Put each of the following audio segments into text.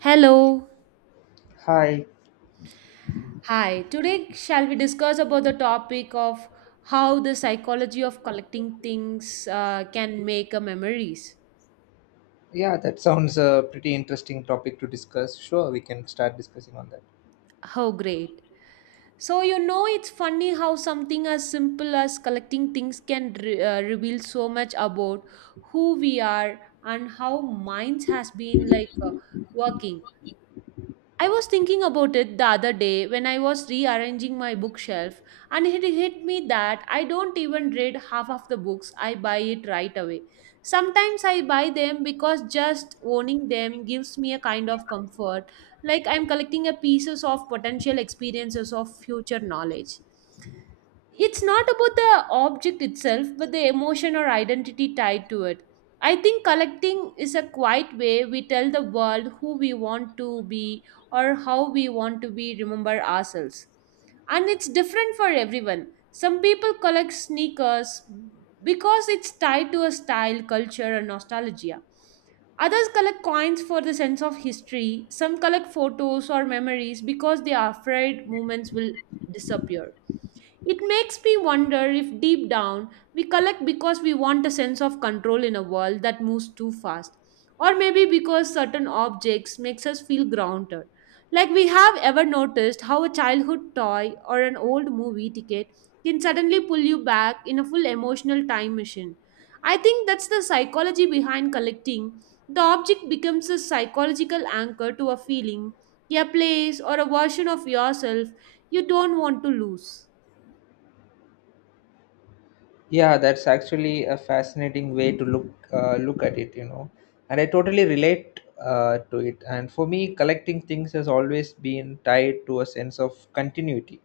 Hello. Hi. Hi. Today shall we discuss about the topic of how the psychology of collecting things can make a memories. Yeah, that sounds a pretty interesting topic to discuss. Sure, we can start discussing on that. How great. So you know it's funny how something as simple as collecting things can reveal so much about who we are and how minds has been like working. I was thinking about it the other day when I was rearranging my bookshelf, and it hit me that I don't even read half of the books. I buy it right away. Sometimes I buy them because just owning them gives me a kind of comfort, like I'm collecting a pieces of potential experiences of future knowledge. It's not about the object itself, but the emotion or identity tied to it. I think collecting is a quiet way we tell the world who we want to be or how we want to be remember ourselves. And it's different for everyone. Some people collect sneakers because it's tied to a style culture and nostalgia. Others collect coins for the sense of history. Some collect photos or memories because they are afraid moments will disappear. It makes me wonder if deep down we collect because we want a sense of control in a world that moves too fast, or maybe because certain objects makes us feel grounded. Like we have ever noticed how a childhood toy or an old movie ticket can suddenly pull you back in a full emotional time machine. I think that's the psychology behind collecting. The object becomes a psychological anchor to a feeling, a place, or a version of yourself you don't want to lose. Yeah, that's actually a fascinating way to look at it, you know. And I totally relate to it. And for me, collecting things has always been tied to a sense of continuity.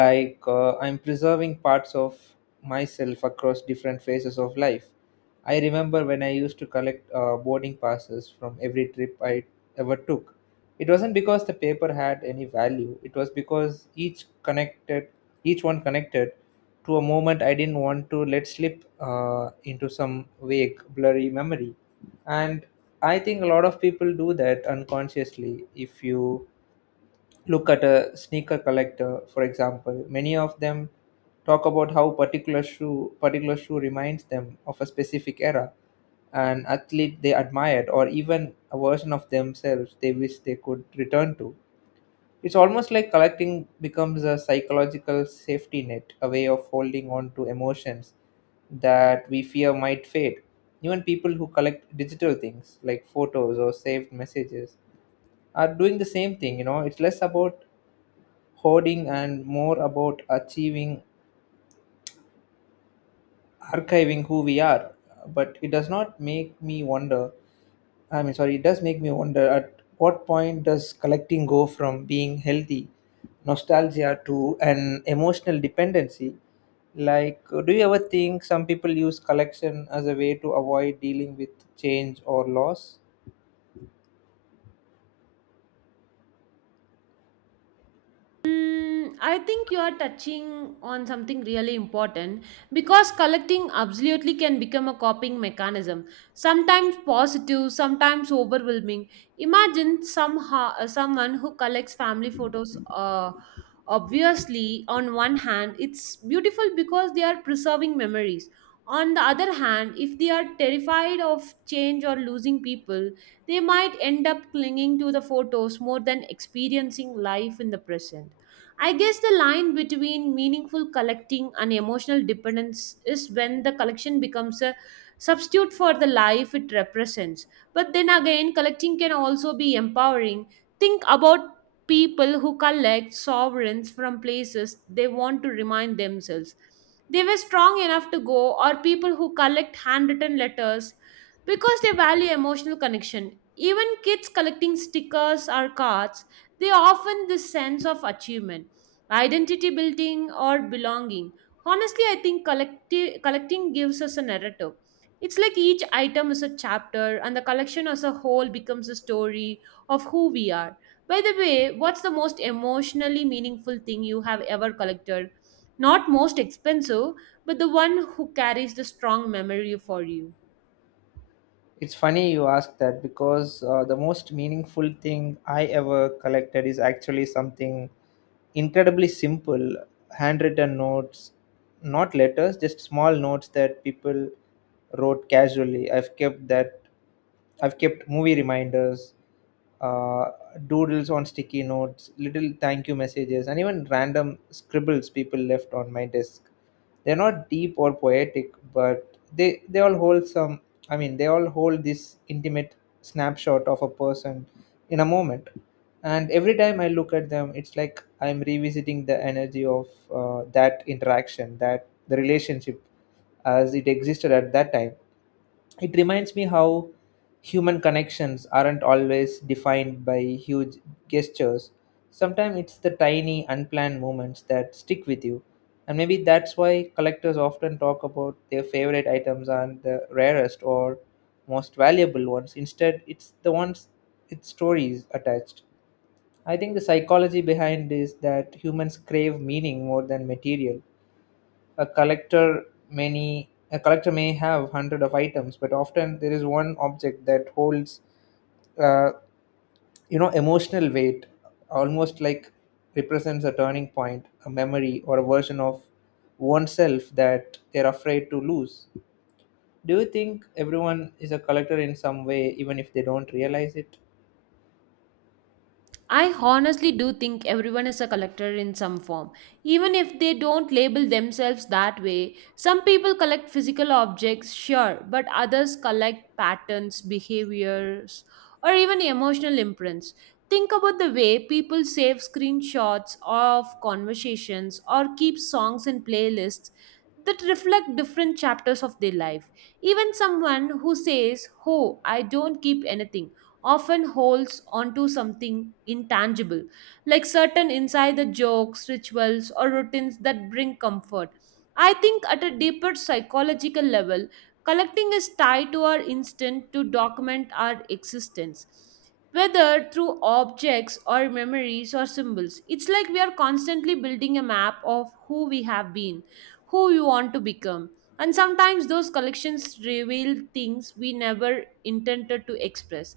Like I'm preserving parts of myself across different phases of life. I remember when I used to collect boarding passes from every trip I ever took. It wasn't because the paper had any value, it was because each one connected to a moment I didn't want to let slip into some vague, blurry memory. And I think a lot of people do that unconsciously. If you look at a sneaker collector, for example, many of them talk about how particular shoe reminds them of a specific era, an athlete they admired, or even a version of themselves they wish they could return to. It's almost like collecting becomes a psychological safety net, a way of holding on to emotions that we fear might fade. Even people who collect digital things like photos or saved messages are doing the same thing, you know. It's less about hoarding and more about achieving archiving who we are. But it does not make me wonder I mean sorry it does make me wonder, at what point does collecting go from being healthy nostalgia to an emotional dependency? Like, do you ever think some people use collection as a way to avoid dealing with change or loss? Mm, I think you are touching on something really important because collecting absolutely can become a coping mechanism, sometimes positive, sometimes overwhelming. Imagine somehow someone who collects family photos. Obviously, on one hand, it's beautiful because they are preserving memories. On the other hand, if they are terrified of change or losing people, they might end up clinging to the photos more than experiencing life in the present. I guess the line between meaningful collecting and emotional dependence is when the collection becomes a substitute for the life it represents. But then again, collecting can also be empowering. Think about people who collect sovereigns from places they want to remind themselves. They were strong enough to go, or people who collect handwritten letters because they value emotional connection. Even kids collecting stickers or cards, they often this sense of achievement, identity building, or belonging. Honestly, I think collecting gives us a narrative. It's like each item is a chapter and the collection as a whole becomes a story of who we are. By the way, what's the most emotionally meaningful thing you have ever collected, not most expensive, but the one who carries the strong memory for you? It's funny you ask that, because the most meaningful thing I ever collected is actually something incredibly simple. Handwritten notes, not letters, just small notes that people wrote casually. I've kept movie reminders, uh, doodles on sticky notes, little thank you messages, and even random scribbles people left on my desk. They're not deep or poetic, but they all hold some. I mean, they all hold this intimate snapshot of a person in a moment. And every time I look at them, it's like I'm revisiting the energy of that interaction, that the relationship as it existed at that time. It reminds me how human connections aren't always defined by huge gestures. Sometimes it's the tiny, unplanned moments that stick with you. And maybe that's why collectors often talk about their favorite items and the rarest or most valuable ones. Instead, it's the ones with stories attached. I think the psychology behind is that humans crave meaning more than material. A collector, may have hundred of items, but often there is one object that holds, uh, emotional weight, almost like represents a turning point, a memory, or a version of oneself that they're afraid to lose. Do you think everyone is a collector in some way, even if they don't realize it? I honestly do think everyone is a collector in some form. Even if they don't label themselves that way, some people collect physical objects, sure, but others collect patterns, behaviors, or even emotional imprints. Think about the way people save screenshots of conversations or keep songs and playlists that reflect different chapters of their life. Even someone who says, "Oh, I don't keep anything," often holds onto something intangible, like certain insider jokes, rituals, or routines that bring comfort. I think at a deeper psychological level, collecting is tied to our instinct to document our existence, whether through objects or memories or symbols. It's like we are constantly building a map of who we have been, who we want to become, and sometimes those collections reveal things we never intended to express.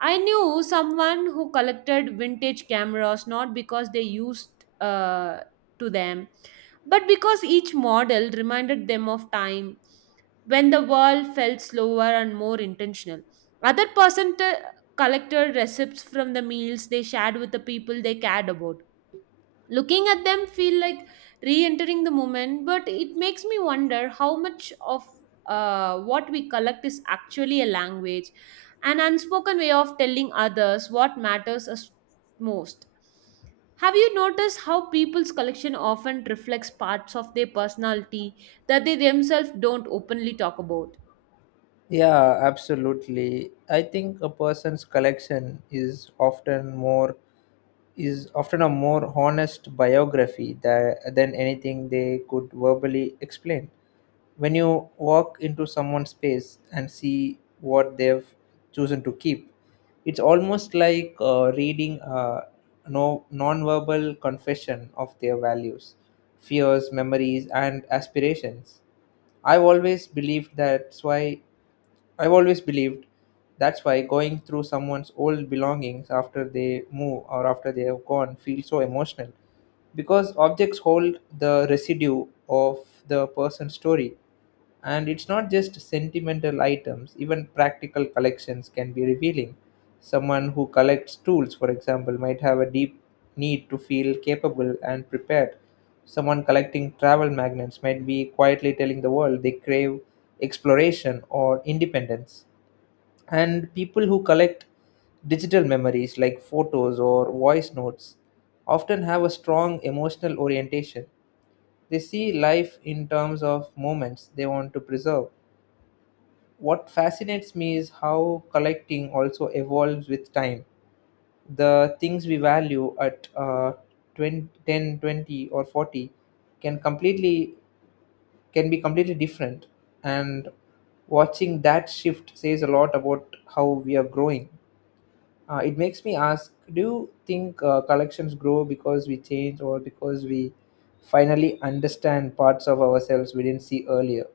I knew someone who collected vintage cameras not because they used uh, to them, but because each model reminded them of time when the world felt slower and more intentional. Other person collected receipts from the meals they shared with the people they cared about. Looking at them feel like re-entering the moment. But it makes me wonder how much of what we collect is actually a language, an unspoken way of telling others what matters us most. Have you noticed how people's collection often reflects parts of their personality that they themselves don't openly talk about? Yeah, absolutely. I think a person's collection is often a more honest biography than anything they could verbally explain. When you walk into someone's space and see what they've chosen to keep, it's almost like reading a no, non-verbal confession of their values, fears, memories, and aspirations. I've always believed that's why I've always believed that's why going through someone's old belongings after they move or after they have gone feels so emotional, because objects hold the residue of the person's story. And it's not just sentimental items, even practical collections can be revealing. Someone who collects tools, for example, might have a deep need to feel capable and prepared. Someone collecting travel magnets might be quietly telling the world they crave exploration or independence. And people who collect digital memories like photos or voice notes often have a strong emotional orientation. They see life in terms of moments they want to preserve. What fascinates me is how collecting also evolves with time. The things we value at 20, 10, 20 or 40 can completely can be completely different. And watching that shift says a lot about how we are growing. It makes me ask, do you think collections grow because we change, or because we finally understand parts of ourselves we didn't see earlier?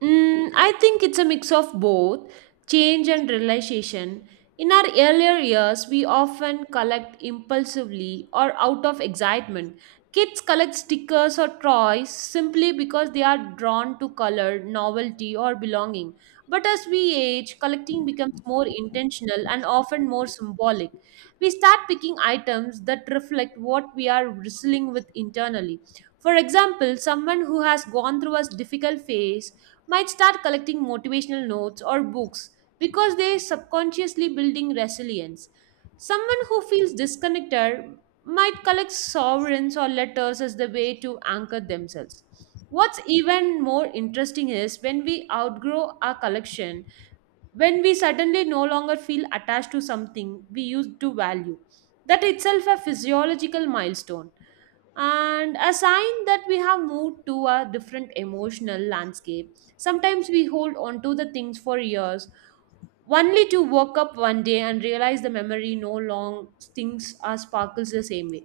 Mm, I think it's a mix of both change and realization. In our earlier years, we often collect impulsively or out of excitement. Kids collect stickers or toys simply because they are drawn to color, novelty, or belonging. But as we age, collecting becomes more intentional and often more symbolic. We start picking items that reflect what we are wrestling with internally. For example, someone who has gone through a difficult phase might start collecting motivational notes or books because they are subconsciously building resilience. Someone who feels disconnected might collect sovereigns or letters as the way to anchor themselves. What's even more interesting is when we outgrow our collection, when we suddenly no longer feel attached to something we used to value. That itself a physiological milestone and a sign that we have moved to a different emotional landscape. Sometimes we hold on to the things for years, only to wake up one day and realize the memory no long stings or sparkles the same way.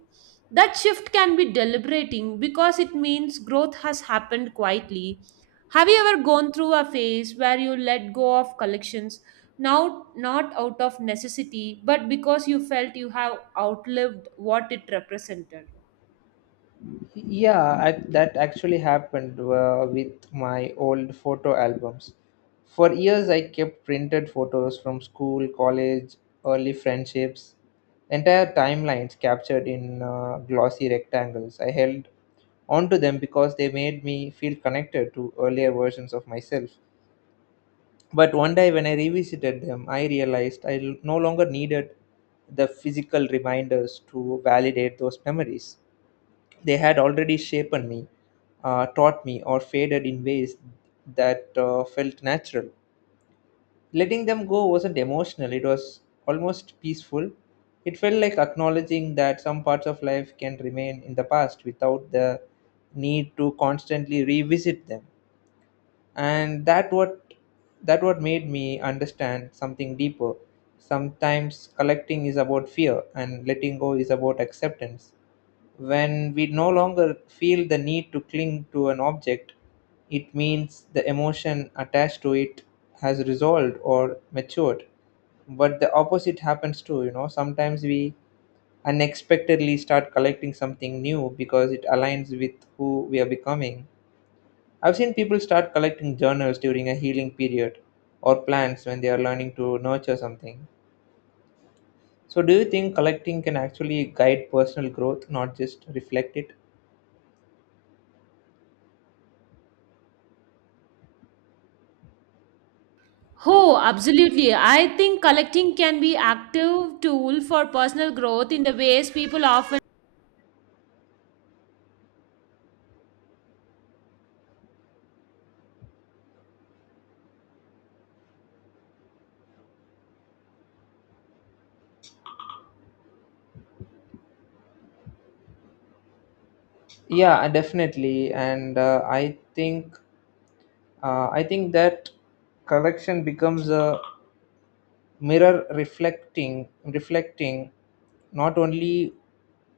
That shift can be deliberating because it means growth has happened quietly. Have you ever gone through a phase where you let go of collections, now not out of necessity, but because you felt you have outlived what it represented? Yeah, that actually happened with my old photo albums. For years, I kept printed photos from school, college, early friendships, entire timelines captured in glossy rectangles. I held onto them because they made me feel connected to earlier versions of myself. But one day, when I revisited them, I realized I no longer needed the physical reminders to validate those memories. They had already shaped me, taught me, or faded in ways that felt natural. Letting them go wasn't emotional, it was almost peaceful. It felt like acknowledging that some parts of life can remain in the past without the need to constantly revisit them. And that what made me understand something deeper. Sometimes collecting is about fear, and letting go is about acceptance. When we no longer feel the need to cling to an object, it means the emotion attached to it has resolved or matured. But the opposite happens too, you know. Sometimes we unexpectedly start collecting something new because it aligns with who we are becoming. I've seen people start collecting journals during a healing period, or plants when they are learning to nurture something. So, do you think collecting can actually guide personal growth, not just reflect it? Oh, absolutely. I think collecting can be active tool for personal growth in the ways people often. Yeah, definitely. And I think that collection becomes a mirror reflecting not only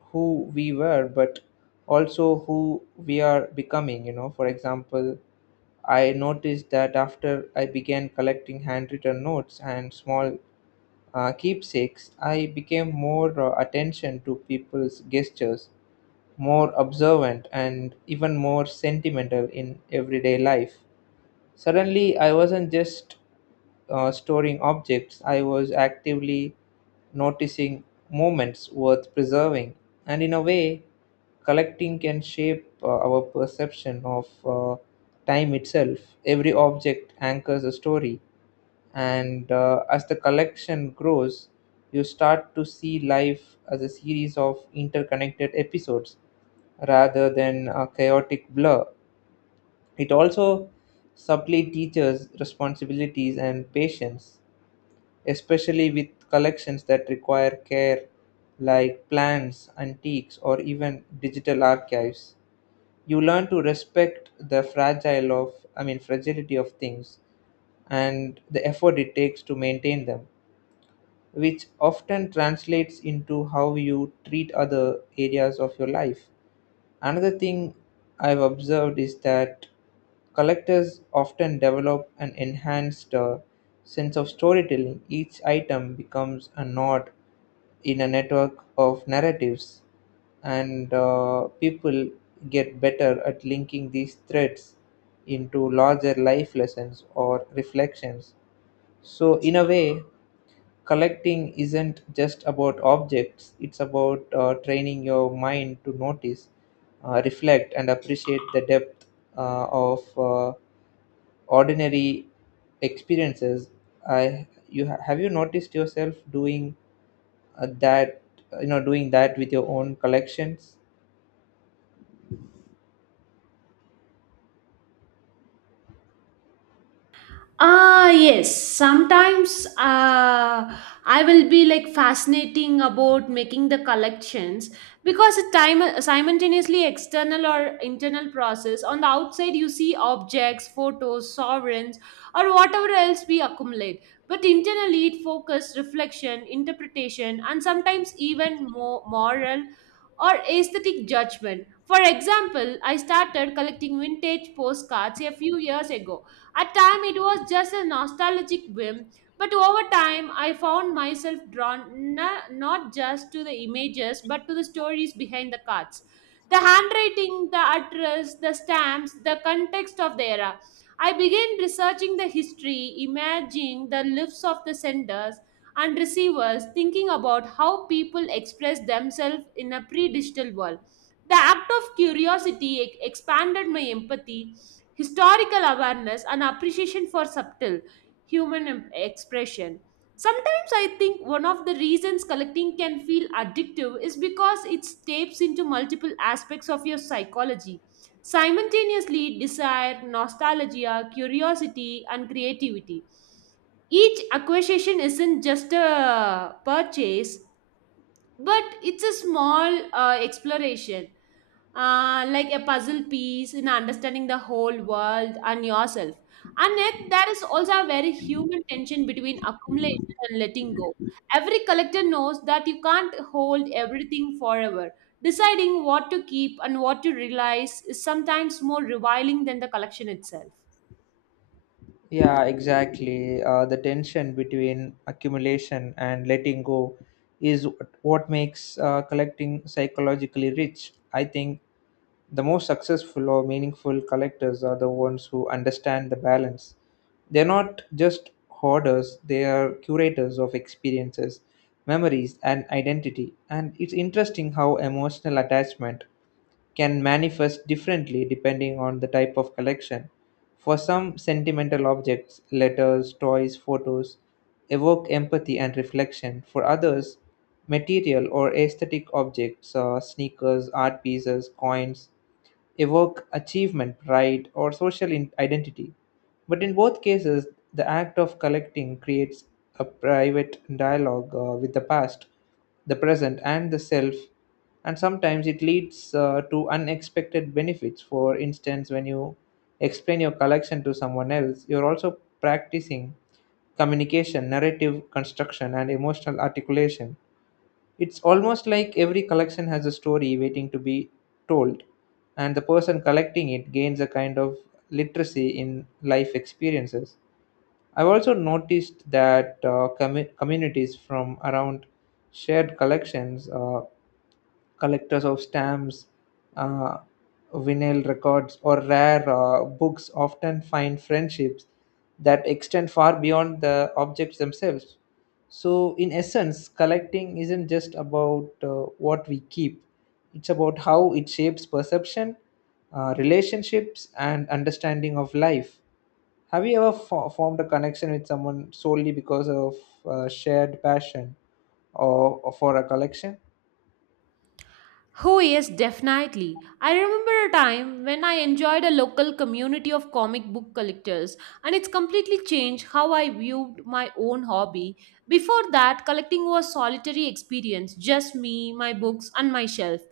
who we were but also who we are becoming, you know. For example, I noticed that after I began collecting handwritten notes and small keepsakes, I became more attention to people's gestures, more observant, and even more sentimental in everyday life. Suddenly, I wasn't just storing objects, I was actively noticing moments worth preserving. And in a way, collecting can shape our perception of time itself. Every object anchors a story, and as the collection grows, you start to see life as a series of interconnected episodes rather than a chaotic blur. It also subtly teaches responsibilities and patience, especially with collections that require care, like plants, antiques, or even digital archives. You learn to respect the fragile of I mean fragility of things and the effort it takes to maintain them, which often translates into how you treat other areas of your life. Another thing I've observed is that collectors often develop an enhanced sense of storytelling. Each item becomes a node in a network of narratives, and people get better at linking these threads into larger life lessons or reflections. So, in a way, collecting isn't just about objects, it's about training your mind to notice, reflect, and appreciate the depth of ordinary experiences. Have you noticed yourself doing that, you know, doing that with your own collections? Ah, yes. Sometimes I will be like fascinating about making the collections because a time simultaneously external or internal process. On the outside, you see objects, photos, sovereigns, or whatever else we accumulate. But internally, it focus, reflection, interpretation, and sometimes even more moral or aesthetic judgment. For example, I started collecting vintage postcards a few years ago. At time it was just a nostalgic whim, but over time I found myself drawn not just to the images but to the stories behind the cards. The handwriting, the address, the stamps, the context of the era. I began researching the history, imagining the lives of the senders and receivers, thinking about how people express themselves in a pre digital world. The act of curiosity expanded my empathy, historical awareness, and appreciation for subtle human expression. Sometimes I think one of the reasons collecting can feel addictive is because it taps into multiple aspects of your psychology. Simultaneously, desire, nostalgia, curiosity, and creativity. Each acquisition isn't just a purchase, but it's a small exploration, like a puzzle piece in understanding the whole world and yourself. And yet, there is also a very human tension between accumulation and letting go. Every collector knows that you can't hold everything forever. Deciding what to keep and what to realize is sometimes more revealing than the collection itself. Yeah, exactly. The tension between accumulation and letting go is what makes collecting psychologically rich. I think the most successful or meaningful collectors are the ones who understand the balance. They're not just hoarders, they are curators of experiences, memories, and identity. And it's interesting how emotional attachment can manifest differently depending on the type of collection. For some, sentimental objects, letters, toys, photos, evoke empathy and reflection. For others, material or aesthetic objects, sneakers, art pieces, coins, evoke achievement, pride, or social identity. But in both cases, the act of collecting creates a private dialogue with the past, the present, and the self, and sometimes it leads to unexpected benefits. For instance, when you explain your collection to someone else, you're also practicing communication, narrative construction, and emotional articulation. It's almost like every collection has a story waiting to be told, and the person collecting it gains a kind of literacy in life experiences. I've also noticed that communities from around shared collections. Collectors of stamps, uh, vinyl records, or rare books often find friendships that extend far beyond the objects themselves. So, in essence, collecting isn't just about what we keep, it's about how it shapes perception, relationships, and understanding of life. Have you ever formed a connection with someone solely because of shared passion, or for a collection? Oh, yes, definitely. I remember a time when I enjoyed a local community of comic book collectors, and it's completely changed how I viewed my own hobby. Before that, collecting was solitary experience, just me, my books, and my shelf.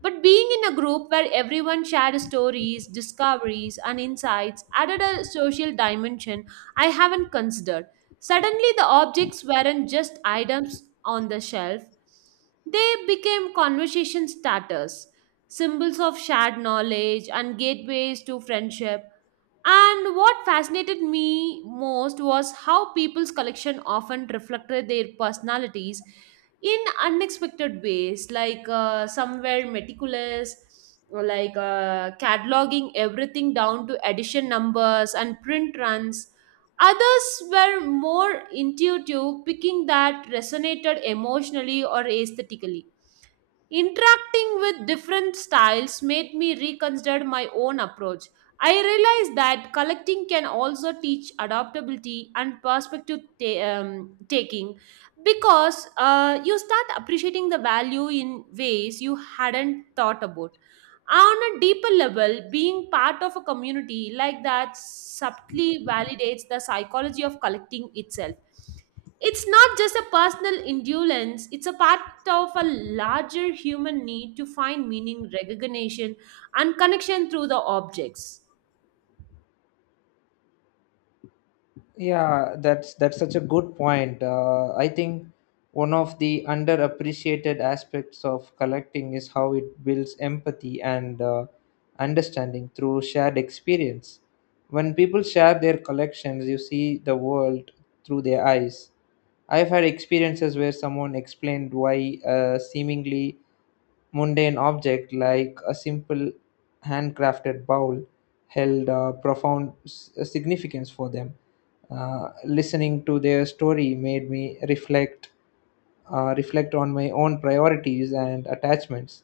But being in a group where everyone shared stories, discoveries, and insights added a social dimension I haven't considered. Suddenly, the objects weren't just items on the shelf, they became conversation starters, symbols of shared knowledge, and gateways to friendship. And what fascinated me most was how people's collection often reflected their personalities in unexpected ways, like some were meticulous, like cataloging everything down to edition numbers and print runs. Others were more intuitive, picking that resonated emotionally or aesthetically. Interacting with different styles made me reconsider my own approach. I realized that collecting can also teach adaptability and perspective taking because you start appreciating the value in ways you hadn't thought about. On a deeper level, being part of a community like that subtly validates the psychology of collecting itself. It's not just a personal endurance, it's a part of a larger human need to find meaning, recognition, and connection through the objects. Yeah, that's such a good point. I think one of the underappreciated aspects of collecting is how it builds empathy and understanding through shared experience. When people share their collections, you see the world through their eyes. I've had experiences where someone explained why a seemingly mundane object like a simple handcrafted bowl held a profound significance for them. Listening to their story made me reflect on my own priorities and attachments.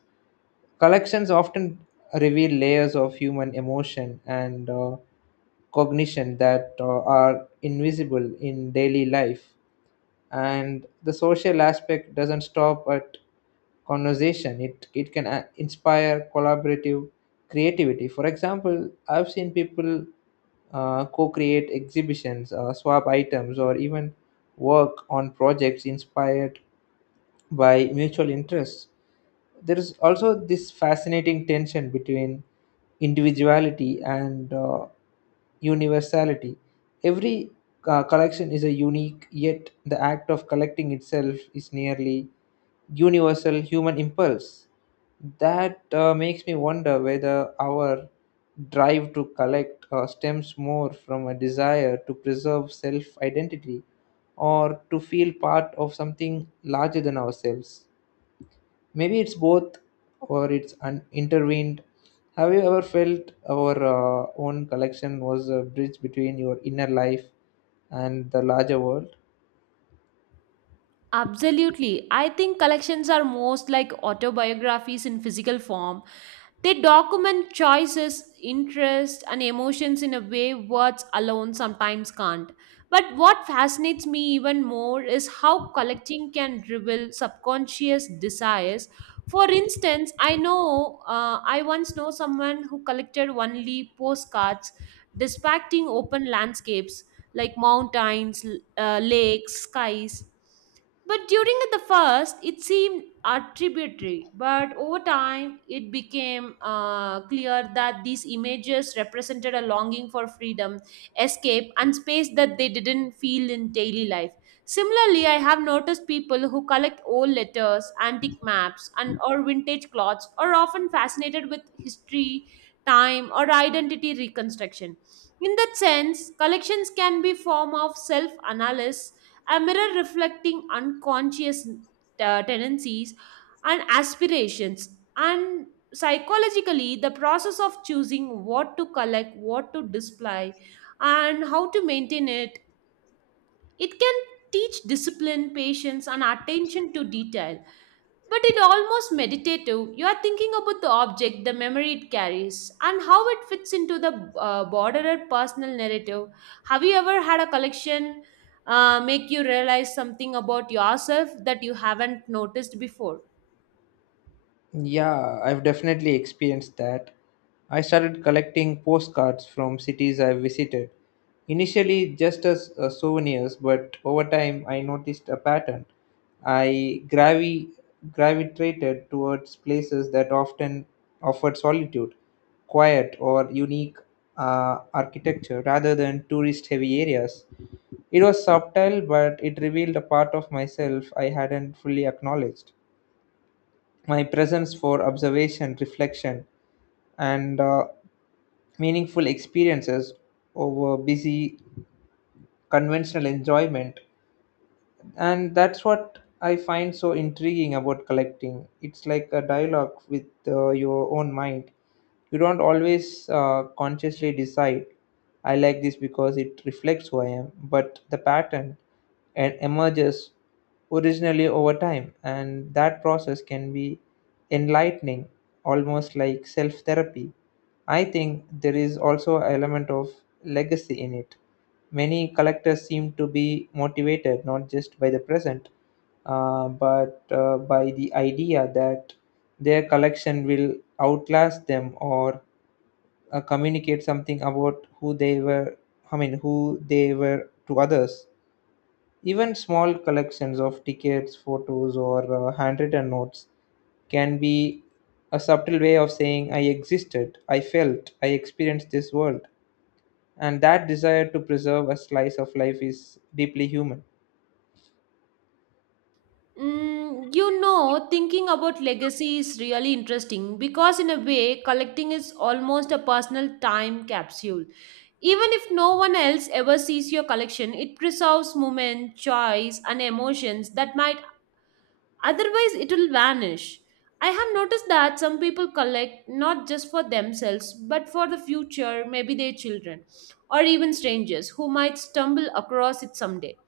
Collections often reveal layers of human emotion and cognition that are invisible in daily life, and the social aspect doesn't stop at conversation. It can inspire collaborative creativity. For example, I've seen people co-create exhibitions, swap items, or even work on projects inspired by mutual interests. There is also this fascinating tension between individuality and universality. Every collection is a unique, yet the act of collecting itself is nearly universal human impulse. That makes me wonder whether our drive to collect stems more from a desire to preserve self identity or to feel part of something larger than ourselves. Maybe it's both, or it's intervened. Have you ever felt our own collection was a bridge between your inner life and the larger world? Absolutely. I think collections are most like autobiographies in physical form. They document choices, interests, and emotions in a way words alone sometimes can't. But what fascinates me even more is how collecting can reveal subconscious desires. For instance, I once know someone who collected only postcards depicting open landscapes like mountains, lakes, skies. But during the first, it seemed attributary, but over time, it became clear that these images represented a longing for freedom, escape, and space that they didn't feel in daily life. Similarly, I have noticed people who collect old letters, antique maps, and or vintage clothes are often fascinated with history, time, or identity reconstruction. In that sense, collections can be form of self-analysis, a mirror reflecting unconscious tendencies and aspirations. And psychologically, the process of choosing what to collect, what to display, and how to maintain it, it can teach discipline, patience, and attention to detail, but it almost meditative. You are thinking about the object, the memory it carries, and how it fits into the broader personal narrative. Have you ever had a collection make you realize something about yourself that you haven't noticed before? Yeah, I've definitely experienced that. I started collecting postcards from cities I've visited. Initially, just as souvenirs, but over time, I noticed a pattern. I gravi- gravitated towards places that often offered solitude, quiet, or unique architecture rather than tourist heavy areas. It was subtle, but it revealed a part of myself I hadn't fully acknowledged: my presence for observation, reflection, and meaningful experiences over busy conventional enjoyment. And that's what I find so intriguing about collecting. It's like a dialogue with your own mind. You don't always consciously decide I like this because it reflects who I am, but the pattern and emerges originally over time, and that process can be enlightening, almost like self therapy. I think there is also an element of legacy in it. Many collectors seem to be motivated not just by the present, but by the idea that their collection will outlast them, or communicate something about who they were, I mean, who they were to others. Even small collections of tickets, photos, or handwritten notes can be a subtle way of saying, I existed, I felt, I experienced this world. And that desire to preserve a slice of life is deeply human. Mm, you know, thinking about legacy is really interesting because, in a way, collecting is almost a personal time capsule. Even if no one else ever sees your collection, it preserves moments, joys, and emotions that might otherwise, it will vanish. I have noticed that some people collect not just for themselves but for the future, maybe their children, or even strangers who might stumble across it someday.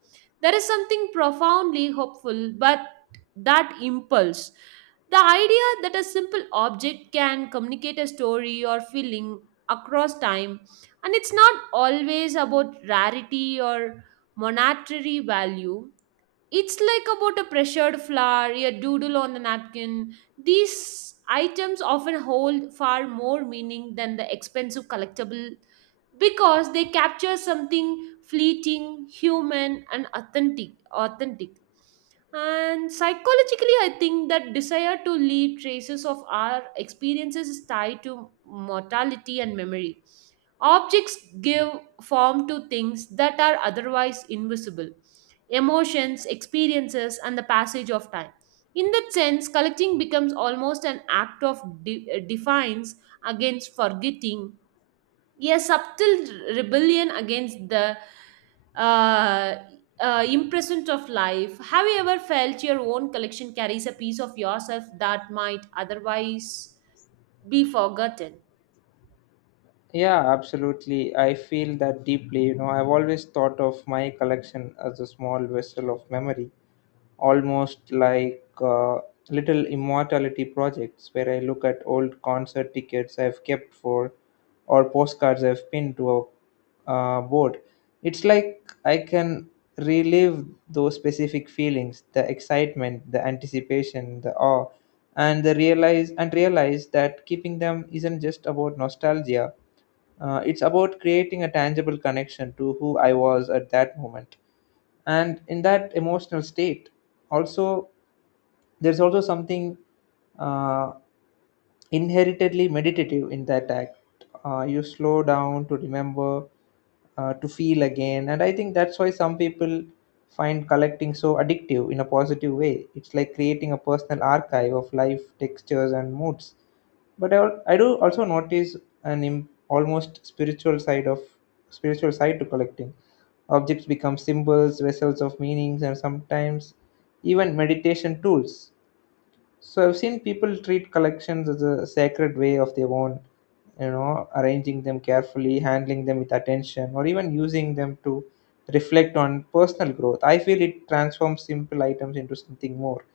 There is something profoundly hopeful, but that impulse, the idea that a simple object can communicate a story or feeling across time, and it's not always about rarity or monetary value, it's like about a pressured flower, a doodle on the napkin. These items often hold far more meaning than the expensive collectible because they capture something fleeting, human, and authentic. Authentic. And psychologically, I think that desire to leave traces of our experiences is tied to mortality and memory. Objects give form to things that are otherwise invisible, emotions, experiences, and the passage of time. In that sense, collecting becomes almost an act of defiance against forgetting, a subtle rebellion against the uh, impressment of life. Have you ever felt your own collection carries a piece of yourself that might otherwise be forgotten? Yeah, absolutely, I feel that deeply. You know, I've always thought of my collection as a small vessel of memory, almost like little immortality projects, where I look at old concert tickets I've kept for, or postcards I've pinned to a board. It's like I can relive those specific feelings, the excitement, the anticipation, the awe, and the realize and realize that keeping them isn't just about nostalgia. It's about creating a tangible connection to who I was at that moment and in that emotional state. Also, there's also something uh, inherently meditative in that act. You slow down to remember, to feel again, and I think that's why some people find collecting so addictive in a positive way. It's like creating a personal archive of life, textures, and moods. But I do also notice an almost spiritual side of spiritual side to collecting. Objects become symbols, vessels of meanings, and sometimes even meditation tools. So I've seen people treat collections as a sacred way of their own, you know, arranging them carefully, handling them with attention, or even using them to reflect on personal growth. I feel it transforms simple items into something more,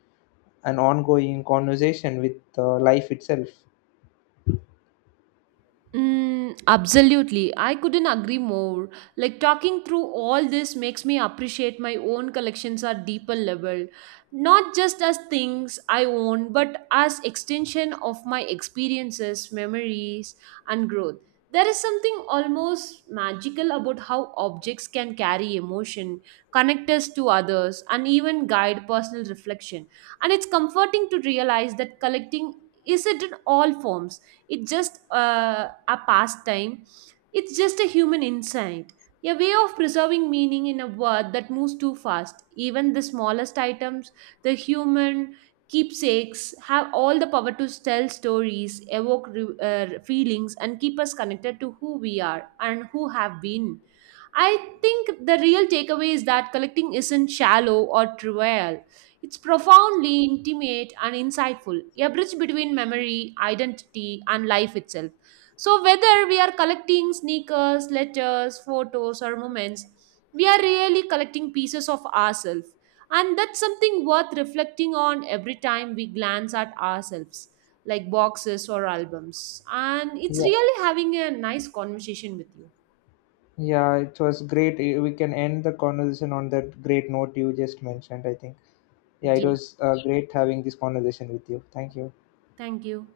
an ongoing conversation with life itself. Mm, absolutely. I couldn't agree more. Like talking through all this makes me appreciate my own collections at deeper level, not just as things I own, but as extension of my experiences, memories, and growth. There is something almost magical about how objects can carry emotion, connect us to others, and even guide personal reflection. And it's comforting to realize that collecting is it in all forms, it's just a pastime, it's just a human insight, a way of preserving meaning in a world that moves too fast. Even the smallest items, the human keepsakes, have all the power to tell stories, evoke feelings, and keep us connected to who we are and who have been. I think the real takeaway is that collecting isn't shallow or trivial. It's profoundly intimate and insightful, a bridge between memory, identity, and life itself. So, whether we are collecting sneakers, letters, photos, or moments, we are really collecting pieces of ourselves. And that's something worth reflecting on every time we glance at ourselves, like boxes or albums. And it's Yeah, really having a nice conversation with you. yeah, it was great. Eh, we can end the conversation on that great note you just mentioned, I think. Yeah, it Yeah. was great having this conversation with you. Thank you. Thank you.